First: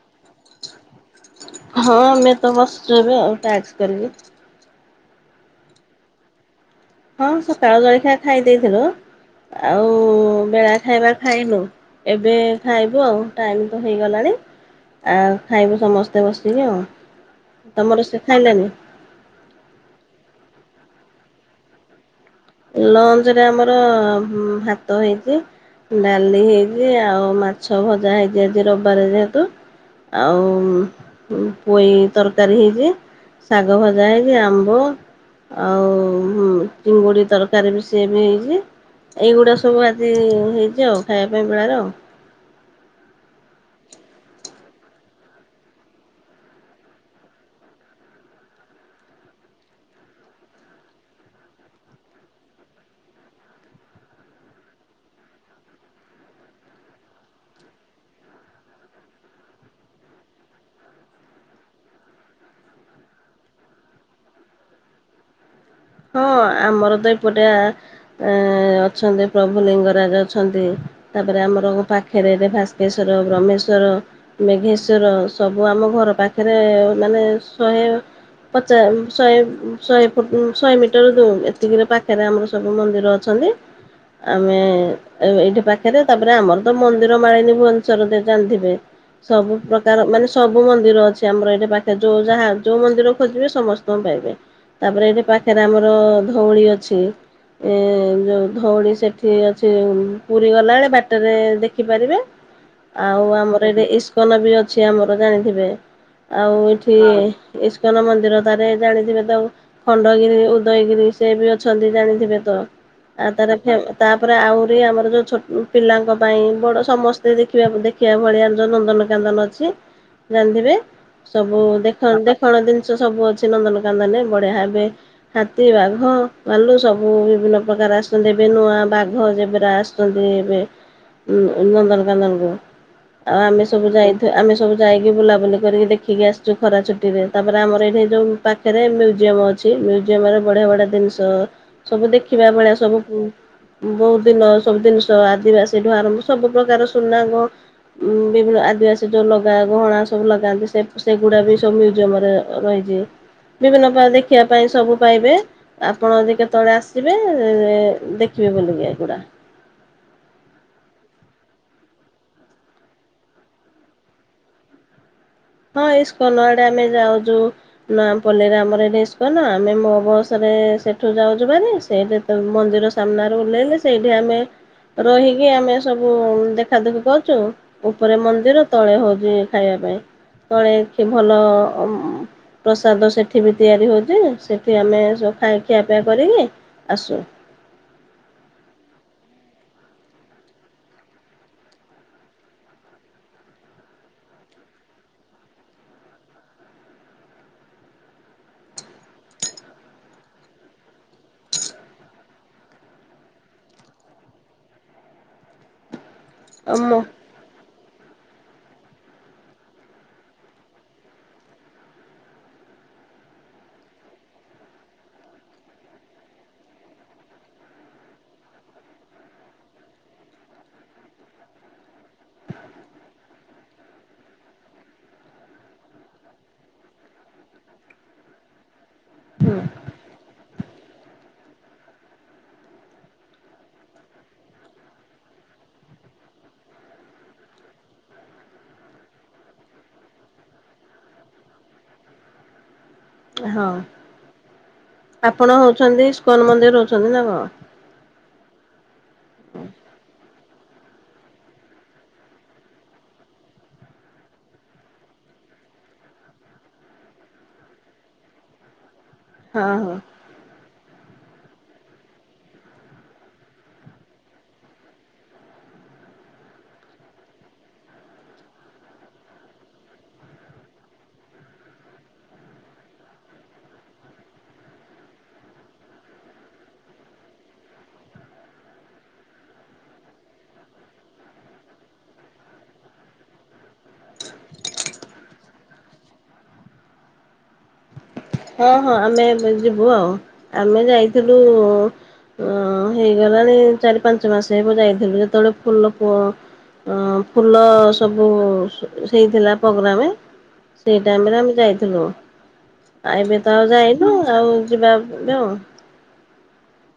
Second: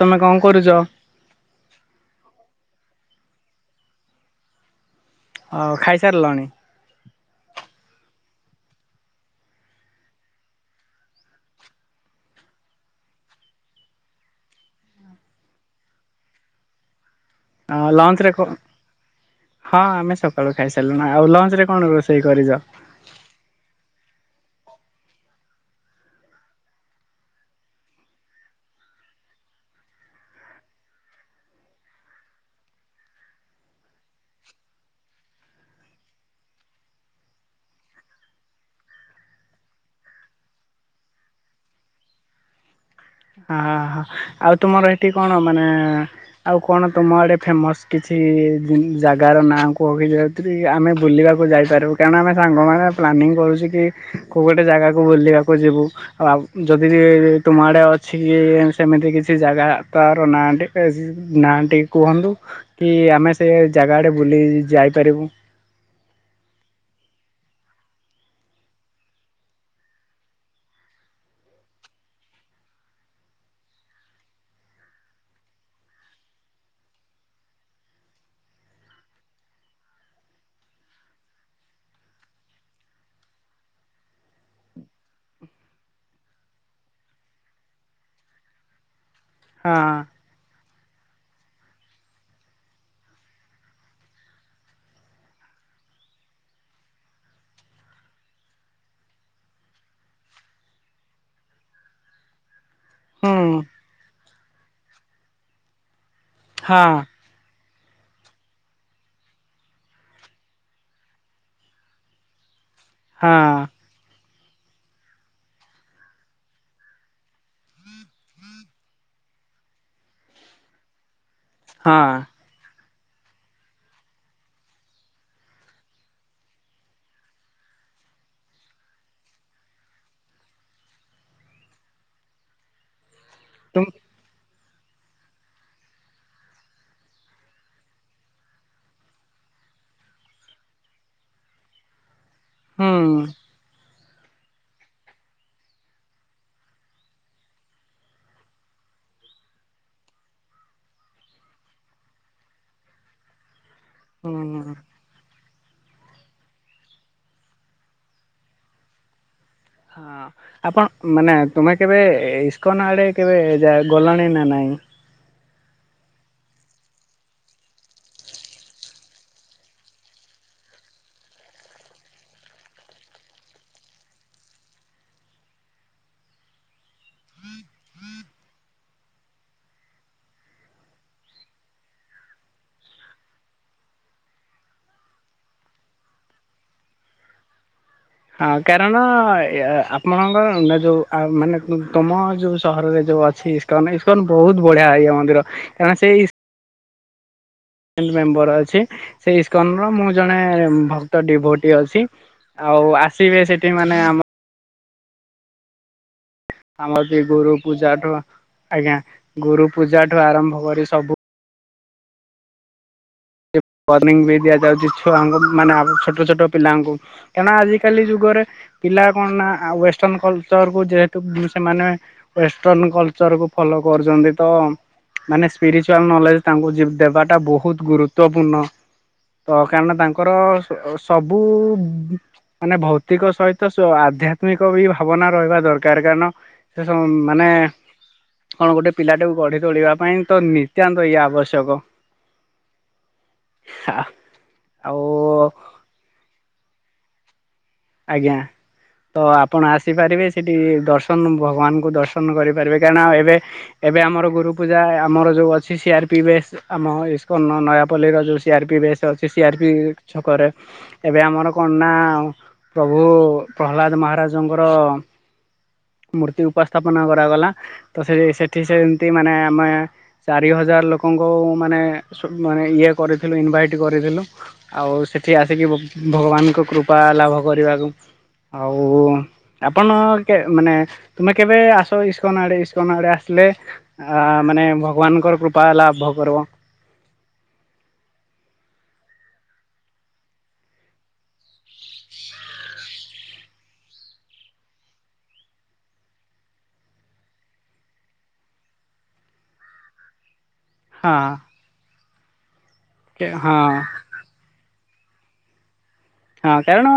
ତୁମେ କଣ କରୁଚ? ହଁ ଆମେ ତ ବସିଚୁ ଏବେ। ଟ୍ୟାକ୍ସ କରି- ହଉ ଖାଇସାରିଲଣି? ହଁ ସକାଳ ଜଳଖିଆ ଖାଇ ଦେଇେଥିଲୁ। ଆଉ, ବେଳା ଖାଇବା ଖାଇନୁ ଏବେ ଖାଇବୁ, ଆଉ ଟାଇମ ତ ହେଇଗଲାଣି ଆ ଖାଇବୁ ସମସ୍ତେ ବସିବେ ଆଉ। ତମ ଲଞ୍ଚ ରୋଷେଇ ରେ କ, ଖାଇଲାଣି ହଁ ଆମେ ସବ ସକାଳୁ ଖାଇ ସାରିଲୁଣୁ। ଆଉ ଲଞ୍ଚ ରେ କଣ ରୋଷେଇ - ଲଞ୍ଚ ରେ ଆମର ଉଁ ଭାତ ହେଇଚି, ଡାଲି ହେଇଚି ଆଉ ମାଛ ଭଜା ହେଇଚି ଆଜି ରବିବାର ଯେହେତୁ। ଆଉ ପୋଇ ତରକାରୀ ହେଇଚି, ଶାଗ ଭଜା ହେଇଚି, ଆମ୍ବ ଆଉ ଚିଙ୍ଗୁଡ଼ି ତରକାରୀ ବି ସିଏ ବି ହେଇଚି। ଏଇଗୁଡ଼ା ସବୁ ଆଜି ହେଇଚି ଆଉ, ଖାଇବା ପାଇଁ ବେଳାର ଆଉ। ହ ହ ଆଉ ତୁମର ଏଠି କଣ ମାନେ ଆଉ କଣ ତୁମ ଆଡେ ଫେମସ୍ କିଛି ଜି ଜାଗାର ନାଁ କୁହ କି ଯେ ଆମେ ବୁଲିବାକୁ ଯାଇପାରିବୁ କାରଣ ଆମେ ସାଙ୍ଗମାନେ ପ୍ଲାନିଂ କରୁଚି କି କେଉ ଗୋଟେ ଜାଗାକୁ ବୁଲିବାକୁ ଯିବୁ ଆଉ ଯଦି ବି ତୁମ ଆଡେ ଅ କିଛି କି ସେମିତି କିଛି ଜାଗା ତାର ନାଁଟି ନାଁ ଟିକେ କୁହନ୍ତୁ। କି ଆମେ ସେ ଜାଗାଡ଼େ ବୁଲି ଯାଇପାରିବୁ। ହଁ ଆମର ତ ଏପଟିଆ ଅ ଅଛନ୍ତି ପ୍ରଭୁ ଲିଙ୍ଗରାଜ ଅଛନ୍ତି। ତାପରେ, ଆମର ପାଖରେ ଭାସ୍କେଶ୍ଵର, ବ୍ରହ୍ମେଶ୍ଵର, ମେଘେଶ୍ଵର ସବୁ ଆମ ଘର ପାଖରେ ମାନେ ଶହେ ପଚା ଶହେ ଶହେ ଫୁଟ ଶହେ ମିଟର ଦ ଏତିକିରେ ପାଖରେ ଆମର ସବୁ ମନ୍ଦିର ଅଛନ୍ତି। ଆମେ ଏ-ଏଇଠି ପାଖରେ ତାପରେ, ଆମର ତ ମନ୍ଦିର ମାଳିନୀ ଭୁବନେଶ୍ଵର ଜାଣିଥିବେ। ସବୁ ହଁ ପ୍ରକାର ମାନେ ସବୁ ସବୁ ମନ୍ଦିର ଅଛି ଆମର ଏଠି ପାଖରେ ଯଉ, ଯାହା ଯୋଉ ମନ୍ଦିର ଖୋଜିବେ ସମସ୍ତଙ୍କୁ ପାଇବେ। ତାପରେ ଏଠି ପାଖ ଏଥିରେ ଆମର ଧଉଳି ଅଛି। ଏ ଯଉଁ ଧଉଳି ସେଠି ଅଛି। ପୁରୀ ଗଲାବେଳେ ବାଟରେ ଦେଖିପାରିବେ। ଆଉ ଆମର ହୁଁ ଏଠି ଇସ୍କନ ବି ଅଛି, ଆମର ଜାଣିଥିବେ। ଆଉ ହଁ ଏଠି ନ ମନ୍ଦିର ଟାରେ ଜାଣିଥିବେ ତ ଣ୍ଡଗିରି ଉଦୟଗିରି ସେ ବି ଅଛନ୍ତି ଜାଣିଥିବେ ତ? ଆ ହଁ ତାହାର ଫ ତା ତାପରେ ଆହୁରି ଆମର ଯୋଉ ଛୋଟ ପିଲାଙ୍କ ପାଇଁ ବଡ ସମସ୍ତେ ଦେଖିବା ଦେଖିବା ଭଳିଆ ଯୋଉ ନନ୍ଦନକନ୍ଦନ ଅଛି ଜାଣିଥିବେ? ସବୁ ଦେଖ ହଁ ଦେଖଣ ଜିନିଷ ସେ ସବୁ ଅଛି ନନ୍ଦନକାନନ ବଢ଼ିଆ ହେବେ ହାତୀ ବାଘ ଭାଲୁ ସବୁ ବିଭିନ୍ନ ପ୍ରକାର ଆସୁଛନ୍ତି। ଏବେ ନୁଆ ବାଘ ଜେବରା ଆସୁଛନ୍ତି ଏବେ ନନ୍ଦନକାନନକୁ ଆଉ ଆମେ ସବୁ ତୁମ ଯାଇଥ ଆମେ ସବୁ ଯାଇକି ବୁଲାବୁଲି କରିକି ଦେଖିକି ଆସିଛୁ ଖରା ଛୁଟିରେ। ତାପରେ ଆମର ଏଇଠି ଯେଉଁ ପାଖରେ ମ୍ୟୁଜିୟମ୍ ଅଛି ମୁଜିୟମ ର ବଢିଆ ବଢିଆ ଜିନିଷ ସବୁ ଦେଖି ଦେଖିବା ଭଳିଆ ହୁଁ ସବୁ ବହୁତ ଦିନ ସବୁ ଜିନିଷ ଆଦିବାସୀ ଠୁ ଆରମ୍ଭ ସବୁ ପ୍ରକାର ସୁନା ବିଭିନ୍ନ ଆଦିବାସୀ ଯୋଉ ଲଗା ଗହଣା ସବୁ ଲଗାନ୍ତି ସେଗୁଡା ବି ସବୁ ମ୍ୟୁଜିୟମ ରେ ରହିଛି ବିଭିନ୍ନ ପ୍ରକାର ଶଖିବା ପାଇଁ ହୁଁ ସବୁ ପାଇବେ। ଆପଣ ଯ କେତେବେଳେ ଆସିବେ ଦେଖିବେ ବୁଲିକି ଏଗୁଡା। ହଁ ଆପଣ ମାନେ ତୁମେ କେବେ ଇସ୍କନ ଆଡେ କେବେ ଗଲାଣି ନା ନାଇଁ? ହଁ ଇସ୍କନ ଆଡେ ଆମେ ଯାଉଛୁ ନୂଆପଲ୍ଲୀ ରେ ଆମର ଏଠି ଇସ୍କନ ଆମେ ମୋ ବସରେ ସେଠୁ ଯାଉଛୁ ଭାରି ସେଇଠ ତ ମନ୍ଦିର ସାମ୍ନାରେ ଓହ୍ଲେଇଲେ ସେଇଠି ଆମେ ରହିକି ଆମେ ସବୁ ଦେଖାଦୁଖି କରୁଛୁ ଉପରେ ମନ୍ଦିର ତଳେ ହଉଛି ଖାଇବା ପାଇଁ। ତଳେ ଭଲ ପ୍ରସାଦ ସେଠି ବି ତିଆରି ହେଉଛି ସେଠି ଆମେ ସୁ ଖାଇ ଖିଆପିଆ କରିକି ଆସୁ। ହଁ କାରଣ ଆପଣଙ୍କର ଯୋଉ ମାନେ ତମ ଯୋଉ ସହରରେ ଯୋଉ ଅଛି ଇସ୍କନ ଇସ୍କନ ବହୁତ ବଢିଆ ହେଇ ମନ୍ଦିର କାରଣ ସେ ନଟ୍ ମେମ୍ବର ଅଛି ସେଇ ଇସ୍କନର ମୁଁ ଜଣେ ଭକ୍ତ ଡିଭୋଟି ଅଛି ଆଉ ଆସିବେ ସେଠି ମାନେ ଆମ ଆଉ ମୁଁ ଆମର ବି ଗୋରୁ ପୂଜାଠୁ ଆଜ୍ଞା ଗୁରୁ ପୂଜା ଠୁ ଆରମ୍ଭ କରି ସବୁ ୱର୍ଣିଂ ବି ଦିଆଯାଉଛି ଛୁଆଙ୍କୁ ମାନେ ଛୋଟ ଛୋଟ ପିଲାଙ୍କୁ କାରଣ ଆଜିକାଲି ଯୁଗରେ ପିଲା କଣ ନା ୱେଷ୍ଟର୍ଣ୍ଣ କଲଚରକୁ ଯେହେତୁ ସେମାନେ ୱେଷ୍ଟର୍ଣ କଲଚରକୁ ଫଲୋ କରୁଛନ୍ତି ତ ମାନେ ସ୍ପିରିଚୁଆଲ ନଲେଜ ତାଙ୍କୁ ଦେବାଟା ବହୁତ ଗୁରୁତ ଗୁରୁତ୍ଵପୂର୍ଣ୍ଣ ତ କାରଣ ତାଙ୍କର ସବୁ ମାନେ ଭୌତିକ ସହିତ ଆଧ୍ୟାତ୍ମିକ ବି ଭାବନା ରହିବା ଦରକାର କାରଣ ସେ ସବ ମାନେ କଣ ଗୋଟେ ପିଲାଟାକୁ ଗଢି ତୋଳିବା ପାଇଁ ତ ନିତ୍ୟାନ୍ତ ଇଏ ଆବଶ୍ୟକ। ହଁ ଆଉ ଆପଣ ହଉଛନ୍ତି ସ୍କନ ମନ୍ଦିର ହ ଛନ୍ତି ନା କଣ? ଆଜ୍ଞା ତ ଆପଣ ଆସିପାରିବେ ସେଠି ଦର୍ଶନ ଭଗବାନଙ୍କୁ ଦର୍ଶନ କରିପାରିବେ କାରହିଣ ଏବେ ଏବେ ଆମର ଗୁରୁ ପୂଜା ଆମର ଯେଉଁ ଅଛି ସିଆର୍ ପି ବେେଶସ୍ ଆମ ଇସ୍କନ ନୟାପଲ୍ଲୀର ଯେଉଁ C R P base C R P ହଁ ହଁ ଛକ ରେ ଏବେ ଆମର କଣ ନା ଆ ପ୍ରଭୁ ପ୍ରହ୍ଲାଦ ମହାରାଜଙ୍କର ମୂର୍ତ୍ତି ଉପସ୍ଥାପନା କରାଗଲା ତ ସେ ସେଠି ସେମିତି ମାନେ ଆମେ ଚାରି ହଜାର ଲୋକଙ୍କୁ ମାନେ ମାନେ ଇଏ କରିଥିଲୁ ଇନଭାଇଟ୍ କରିଥିଲୁ ଆଉ ସେଠି ଆସିକି ଭଗବାନଙ୍କ କୃପା ଲାଭ କରିବାକୁ ଆଉ ଆପଣ ମାନେ ତୁମେ କେବେ ଆସ ଇସ୍କନ ଆଡେ ଇସ୍କନ ଆଡେ ଆସିଲେ ଆ ମାନେ ଭଗବାନଙ୍କର କୃପା ଲାଭ କରିବ। ହଁ ହଁ ଆମେ ଏବେ ଯିବୁ ଆଉ ଆମେ ଯାଇଥିଲୁ ହେଇଗଲାଣି ଚାରି ପାଞ୍ଚ ମାସ ହେବ ଯାଇଥିଲୁ ଯେତେବେଳେ ଫୁଲ ଫୁଲ ସବୁ ହେଇଥିଲା ପ୍ରୋଗ୍ରାମ। ସେଇ ଟାଇମ ରେ ଆମେ ହଁ ଯାଇଥିଲୁ। ଆ ଏବେ ତ ଆଉ ହଁ ଯାଇନୁ ଆଉ ଯିବା ନା ହଁ କାରଣ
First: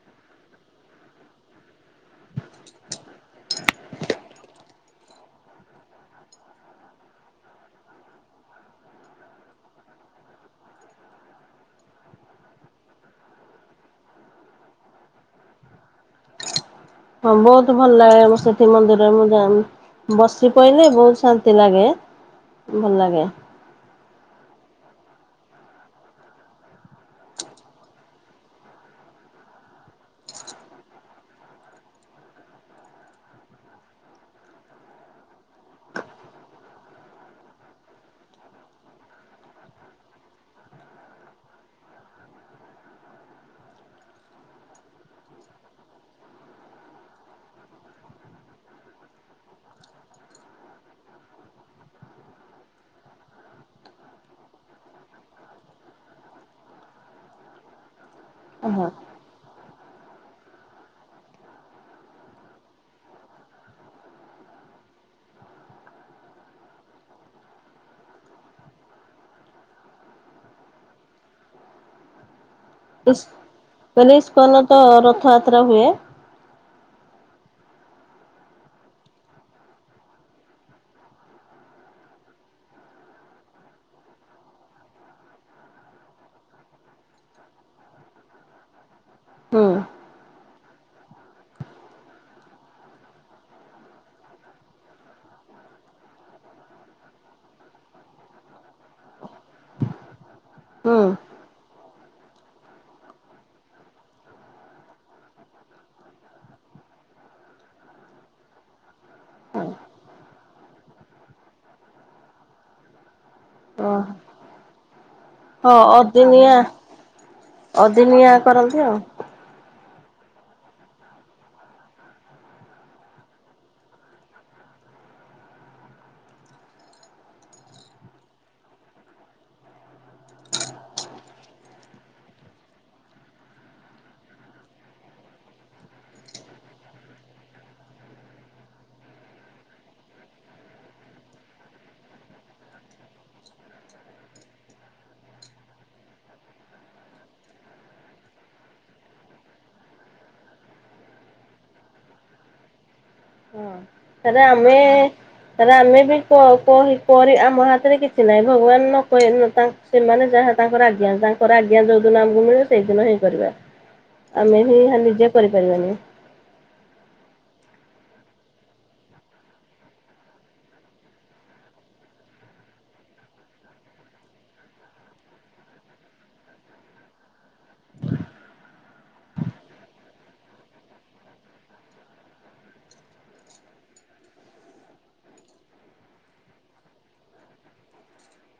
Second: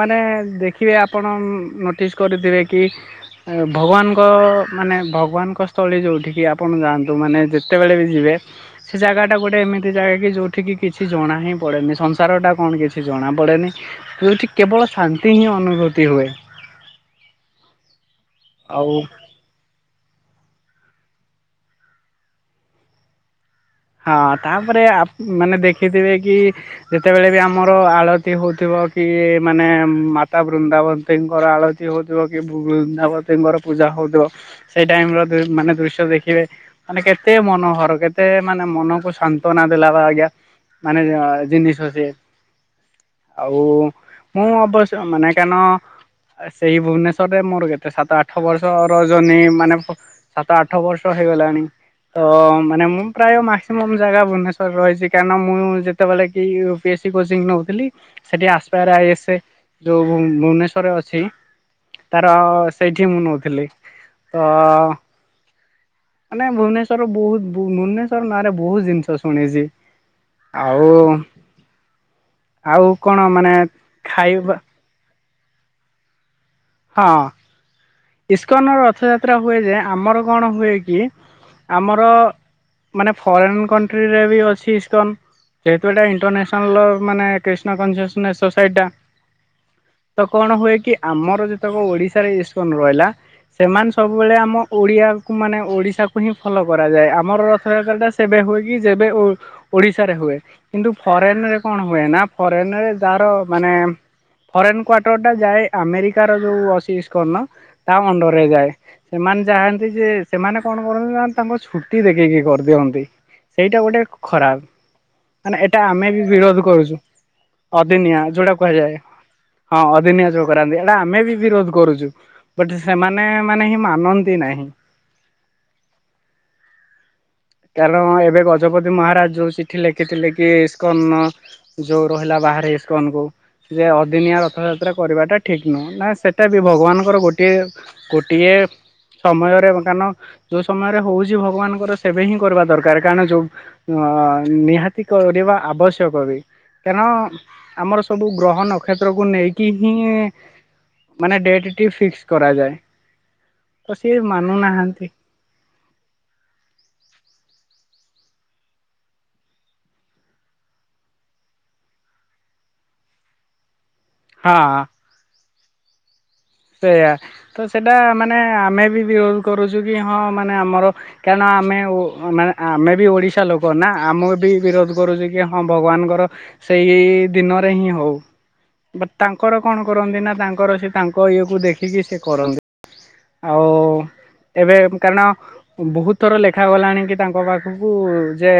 ମାନେ ଦେଖିବେ ଆପଣ ନୋଟିସ୍ କରିଥିବେ କି ଭଗବାନ ତ ମାନେ ଭଗବାନ୍ ଙ୍କ ସ୍ଥଳୀ ଯୋଉଠିକି ଆପଣ ଯାଆନ୍ତୁ ମାନେ ଯେତେବେଳେ ବି ଯିବେ ସେ ଜାଗା ଟା ଗୋଟେ ଏମିତି ଜାଗା ଯୋଉଠି କି କିଛି ଜଣା ହିଁ ପଡ଼େନି। ସଂସାର ଟା କଣ କିଛି। ଜଣାପଡ଼େନି ହେଉଠ କେବଳ ଶାନ୍ତି ହିଁ ଅନୁଭୂତି ହୁଏ। ହଁ ବହୁତ ଭଲ ଲାଗେ। ସେଠି ଆଉ ମନ୍ଦିରରେ ମୁଁ ଯାଏନି। [unintelligible] ବୋହୁତ ଶାନ୍ତି ଲାଗେ ଭଲ ଲାଗେ। ହଁ ତାପରେ ଆପ ମାନେ ଦେଖିଥିବେ କି ଯେତେବେଳେ ବି ଆମର ଆଳତି ହୋଉଥିବ କି ମାନେ ମାତା ବୃନ୍ଦାବତୀଙ୍କର ଆଳତି ହୋଉଥିବ କି ବୃନ୍ଦାବତୀଙ୍କର ପୂଜା ହୋଉଥିବ ସେଇ ଟାଇମର ମାନେ ଦୃଶ୍ୟ ଦେଖିବେ ମାନେ କେତେ ମନୋହର କେତେ ମାନେ ମନକୁ ସାନ୍ତନା ଦେଲା ବାଗିଆ ମାନେ ଜିନିଷ ସିଏ ଆଉ ମୁଁ ଅବଶ ମାନେ କଣ ସେଇ ଭୁବନେଶ୍ଵରରେ ମୋର କେତେ ସାତ ଆଠ ବର୍ଷର ଜର୍ନି ମାନେ ସାତ ଆଠ ବର୍ଷ ହେଇଗଲାଣି ତ ମାନେ ମୁଁ ପ୍ରାୟ ମାକ୍ସିମମ୍ ଜାଗା ଭୁବନେଶ୍ୱର ରହିଚି କାରଣ ମୁଁ ଯେତେବେଳେ କି ୟୁ ପି ଏସି କୋଚିଂ ନେଉଥିଲି ସେଇଠି ଆସପେୟାର ହଁ ଆଇଏସ୍ ଯୋଉ ଭୁବନେଶ୍ୱରରେ ଅଛି ତାର ସେଇଠି ମୁଁ ନେଉଥିଲି ତ ମାନେ ଭୁବନେଶ୍ୱର ବୋହୁତ ଭୁବନେଶ ର ନାଁ ରେ ବୋହୁତ ଜିନିଷ ଶୁଣିଚି ଆଉ। ଆଉ କଣ ଇସ୍ ମାନେ ମାନେ ଖାଇବା ଇସ୍କନତ ରଥଯା ତ୍ରା ହୁଏ। ହଁ ଇସ୍କନର ରଥଯାତ୍ରା ହୁଏଯେ ଆମର କଣ ହୁଏ କି ଆମର ମାନେ ଫରେନ୍ କଣ୍ଟ୍ରିରେ ବି ଅଛି ଇସ୍କନ୍ ଯେହେତୁ ଏଟା ଇଣ୍ଟରନ୍ୟାସନାଲ ମାନେ କ୍ରିଷ୍ଣା [unintelligible] ସୋସାଇଟି ଟା ହୁଁ ତ କଣ ହୁଏ କି ଆମର ଯେ ଓଡିଶାରେ ଇଷ୍ଟକନ ରହିଲା ସେମାନେ ସବୁବେଳେ ଆମ ଓଡିଆକୁ ମାନେ ଓଡିଶାକୁ ହିଁ ଫଲୋ କରାଯାଏ ଆମର ରଥଯାତ୍ରା ଟା ସେବେ ହୁଏ କି ଯେବେ ଓଡିଶାରେ ହୁଏ କିନ୍ତୁ ହୁଁ ଫରେନ ରେ କଣ ହୁଏ ନା ଫରେନ ରେ ଯାହାର ମାନେ ଫରେନ କ୍ଵଟର ଟା ଯାଏ ଆମେରିକା ଯୋଉ ଇସ୍କନ ତା ଅଣ୍ଡର ରେ ଯାଏ ସେମାନେ ଚାହାନ୍ତି ଯେ ସେମାନେ କଣ କରନ୍ତି ନା ତାଙ୍କ ଛୁଟି ଦେଖିକି କରିଦିଅନ୍ତି ସେଇଟା ଓ ଗୋଟେ ଖରାପ। ମାନେ ହଁ ଏଟା ଆମେ ବି ବିରୋଧ ଅଦିନିଆ କରୁଚୂ ଅଦିନିଆ ଯୋଉଟା କରନ୍ତି ଆଉ କୁହାଯାଏ। ହଁ ଅଦିନିଆ ଯୋଉ କରାନ୍ତି। ଏଟା ଆମେ ବି ବିରୋଧ କରୁଚୁ ବଟ୍ ସେମାନେ ମାନେ ହିଁ ମାନନ୍ତି ନାହିଁ। କାରଣ ଏବେ ଗଜପତି ମହାରାଜ ଯୋଉ ଚିଠି ଲେଖିଥିଲେ କି ଇସ୍କନ ଯୋଉ ରହିଲା ବାହାରେ ଇସ୍କନକୁ ଯେ ଅଦିନିଆ ରଥଯାତ୍ରା କରିବାଟା ଠିକ୍ ନୁହେଁ ନା ସେଟା ବି ଭଗବାନଙ୍କର ଗୋଟିଏ ଗୋଟିଏ ସମୟରେ କାରଣ ଯୋଉ ସମୟରେ ହୋଉଚି ଭଗବାନଙ୍କର ସେବେ ହିଁ କରିବା ଦରକାର କାରଣ ଯୋଉ ନିହାତି କରିବା ଆବଶ୍ୟକ ବି କାରଣ ଆମର ସବୁ ଗ୍ରହ ନକ୍ଷତ୍ରକୁ ନେଇକି ହିଁ ମାନେ ଡେଟ୍ ଟି ଫିକ୍ସ କରାଯାଏ। ତ ସିଏ ଏରା ଆମେ ମାନୁନାହାନ୍ତି ଏରା ଆମେ ବି କ କହି ପରେ ଆମ ହାତରେ କିଛି ନାହିଁ ଭଗବାନ ନକହି ସେମାନେ ଯାହା ତାଙ୍କର ଆଜ୍ଞା ତାଙ୍କର ଆଜ୍ଞା ଯୋଉ ଦିନ ଆମକୁ ମିଳିବ ସେଇଦିନ ହିଁ କରିବା। ହଁ ଆମେ ହିଁ ହେଁ ନିଜେ କରି [unintelligible] ସେଇୟା ତ ସେଟା ମାନେ ଆମେ ବି ବିରୋଧ କରୁଚୁ କି ହଁ ମାନେ ଆମର କାରଣ ଆମେ ଓ ମାନେ ଆମେ ବି ଓଡିଶା ଲୋକ ନା ଆମେ ବି ବିରୋଧ କରୁଚୁ କି ହଁ ଭଗବାନଙ୍କର ସେଇ ଦିନରେ ହିଁ ହଉ ବା ତାଙ୍କର କଣ କରନ୍ତି ନା ତାଙ୍କର ସେ ତାଙ୍କ ତାଙ୍କ ଇଏକୁ ଦେଖିକି ସେ କରନ୍ତି ଆଉ ଏବେ କାରଣ ବହୁତ ଥର ଲେଖାାଗଲାଣି କି ତାଙ୍କ ପାଖକୁ ଯେ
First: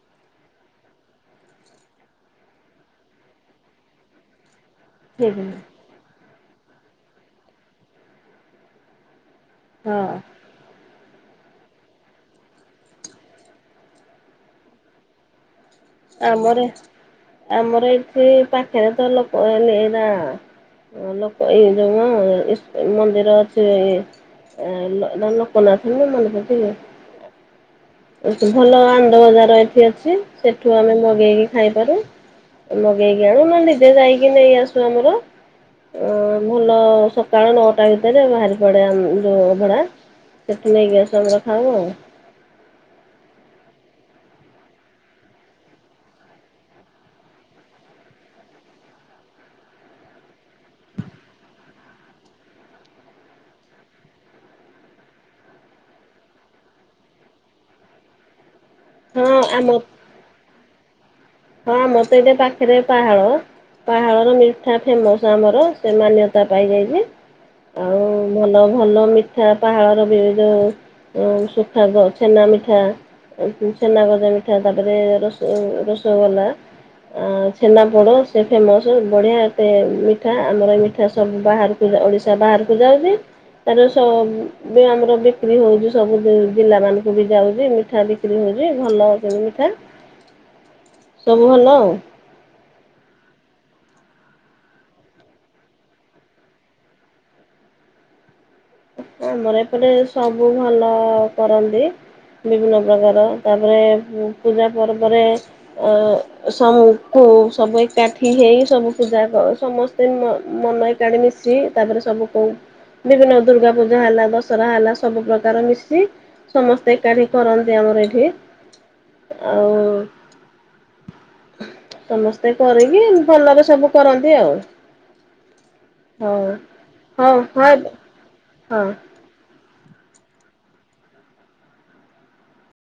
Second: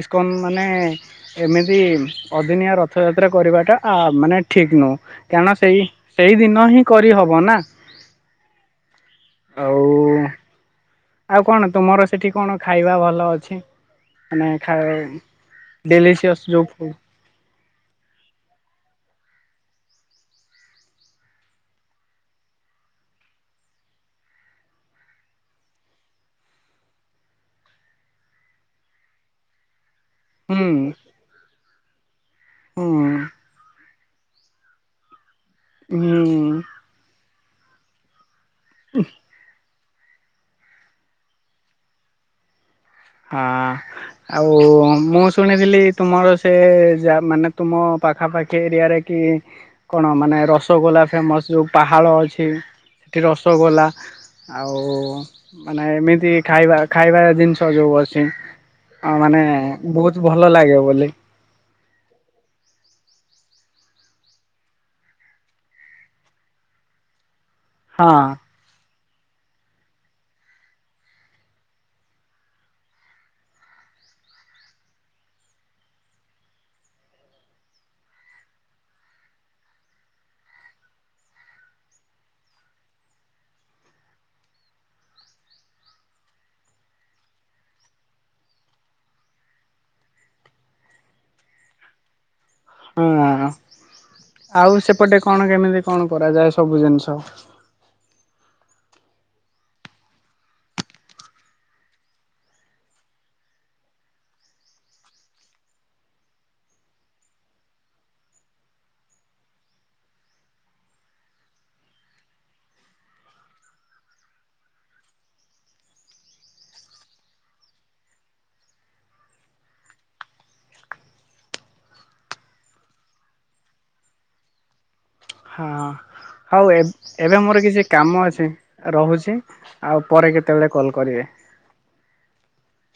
ଇସ୍କନ୍ ମାନେ ଏମିତି ଅଦିନିଆ ରଥଯାତ୍ରା କରିବାଟା ଆ ମାନେ ଠିକ ନୁହଁ ଠିକ୍ କାରଣ ନୁହେଁ ସେଇ ସେଇଦିନ ହିଁ କରିହବ ନା ଆଉ ହଁ ଆଉ କଣ ତୁମର ସେଠି କଣ ଖାଇବା ଭଲ ଅଛି ମାନେ ଖା ଡେଲିସିିୟସ୍ ଆମର ଯୋଉ ଫୁଡ। ଆମର ଏଠି ପାଖରେତ ଲୋକମାନେ [unintelligible] ଲୋକ ଏଇ ଯୋଉମ ଇସ ମନ୍ଦିର ଅଛି ଏଇ ଲ-ଲ ଲୋକନାଥ ମନେପଡୁଚି ଭଲ ଆନ୍ଦ ବଜାର ଏଠି ଅଛି। ହୁଁ [unintelligible] ଆମେ ମଗେଇକି ଖାଇପାରୁ। ହୁଁ ମଗେଇକି ଆଣୁ ନହେଲେ ନିଜେ ଯାଇ ନେଇ ଆସୁ ଆମର। ଓ ହୁଁ ଭଲ ସ ସକାଳ ନଅଟା ଭିତରେ ବାହାରି ପଡେ ଯୋଉ ଅବଢା। ସେଟୁ ନେଇକି ଆସୁ ଆମର ଖାଉ ଆଉ। ହଁ ଆଉ ମୁଁ ଶୁଣିଥିଲି ତୁମର ସେ ଯା ମାନେ ତୁମ ପାଖାପାଖି ଏରିଆରେ କି କଣ ମାନେ ରସଗୋଲା ଫେମସ୍ ଯେଉଁ ପାହାଳ ଅଛି ସେଠି ରସଗୋଲା ଆଉ ମାନେ ଏମିତି ଖାଇବା ଖାଇବା ଜିନି ଷ ଯୋଉ ଅଛି। ଆ ମାନେ ହଁ ଆମ ବୋହୁତ ଭଲ ଲାଗେ ବୋଲି ହଁ ମୋତେ ଏଠ ପାଖରେ ପାହାଳ ପାହାଳର ମିଠା ଫେମସ୍ ଆମର ସେ ମାନ୍ୟତା ପାଇଯାଇଛି ଆଉ ହଁ ଭଲ ଭଲ ମି ମିଠା ପାହାଳର ବି ଯେଉଁ ସୁଖା ଛେନା ମିଠା ଛେନା ଗଜା ମିଠା ତାପରେ ର ର ରଗଲା ଛେନାପୋଡ଼ ସେ ଫେମସ୍ ବଢ଼ିଆ ଏତେ ମିଠା ଆମର ଏ ମିଠା ସବୁ ବାହାରକୁ ଓଡ଼ିଶା ବାହାରକୁ ଯାଉଛି ତାାର ସବ ବି ଆମର ବିକ୍ରି ହେଉଛି ସବୁ ଜିଲ୍ଲାମାନଙ୍କୁ ବି ଯାଉଛି ମିଠା ବିକ୍ରି ହେଉଛି ଭଲ ଅ ମିଠା ସବୁଭଲ ଆଉ ହଁ ଆଉ ସେପଟେ କଣ କେମିତି କଣ କରାଯାଏ ସବୁ ଜିନିଷ ଆମର ଏପଟ ସବୁ ଭଲ କରନ୍ତି ବିଭିନ୍ନ ପ୍ରକାର ତାପରେ ପୂଜା ପର୍ବରେ ସବୁ କ ସବୁ ଏକାଠି ହେଇ ସବୁ ପୂଜା ସମସ୍ତ ମନ ଏକାଠି ମିଶି ତାପରେ ସବୁ କ ବିଭିନ୍ନ ଦୁର୍ଗା ପୂଜା ା ହେଲା ଦଶହରା ହେଲା ସବୁ ପ୍ରକାର ମିଶି ସମସ୍ତେ ଏକାଠି କରନ୍ତି ଆମର ଏଇଠି ଆଉ ସମସ୍ତେ କରିକି ଭଲରେ ସବୁ କରନ୍ତି ଆଉ ହଁ ହଉ ଏବେ ହଉ ମୋର ହଁ କିଛି କାମ ଅଛି ହଁ ରହୁଛି ଆଉ ପରେ କେତେବେଳେ କଲ କରିବେ।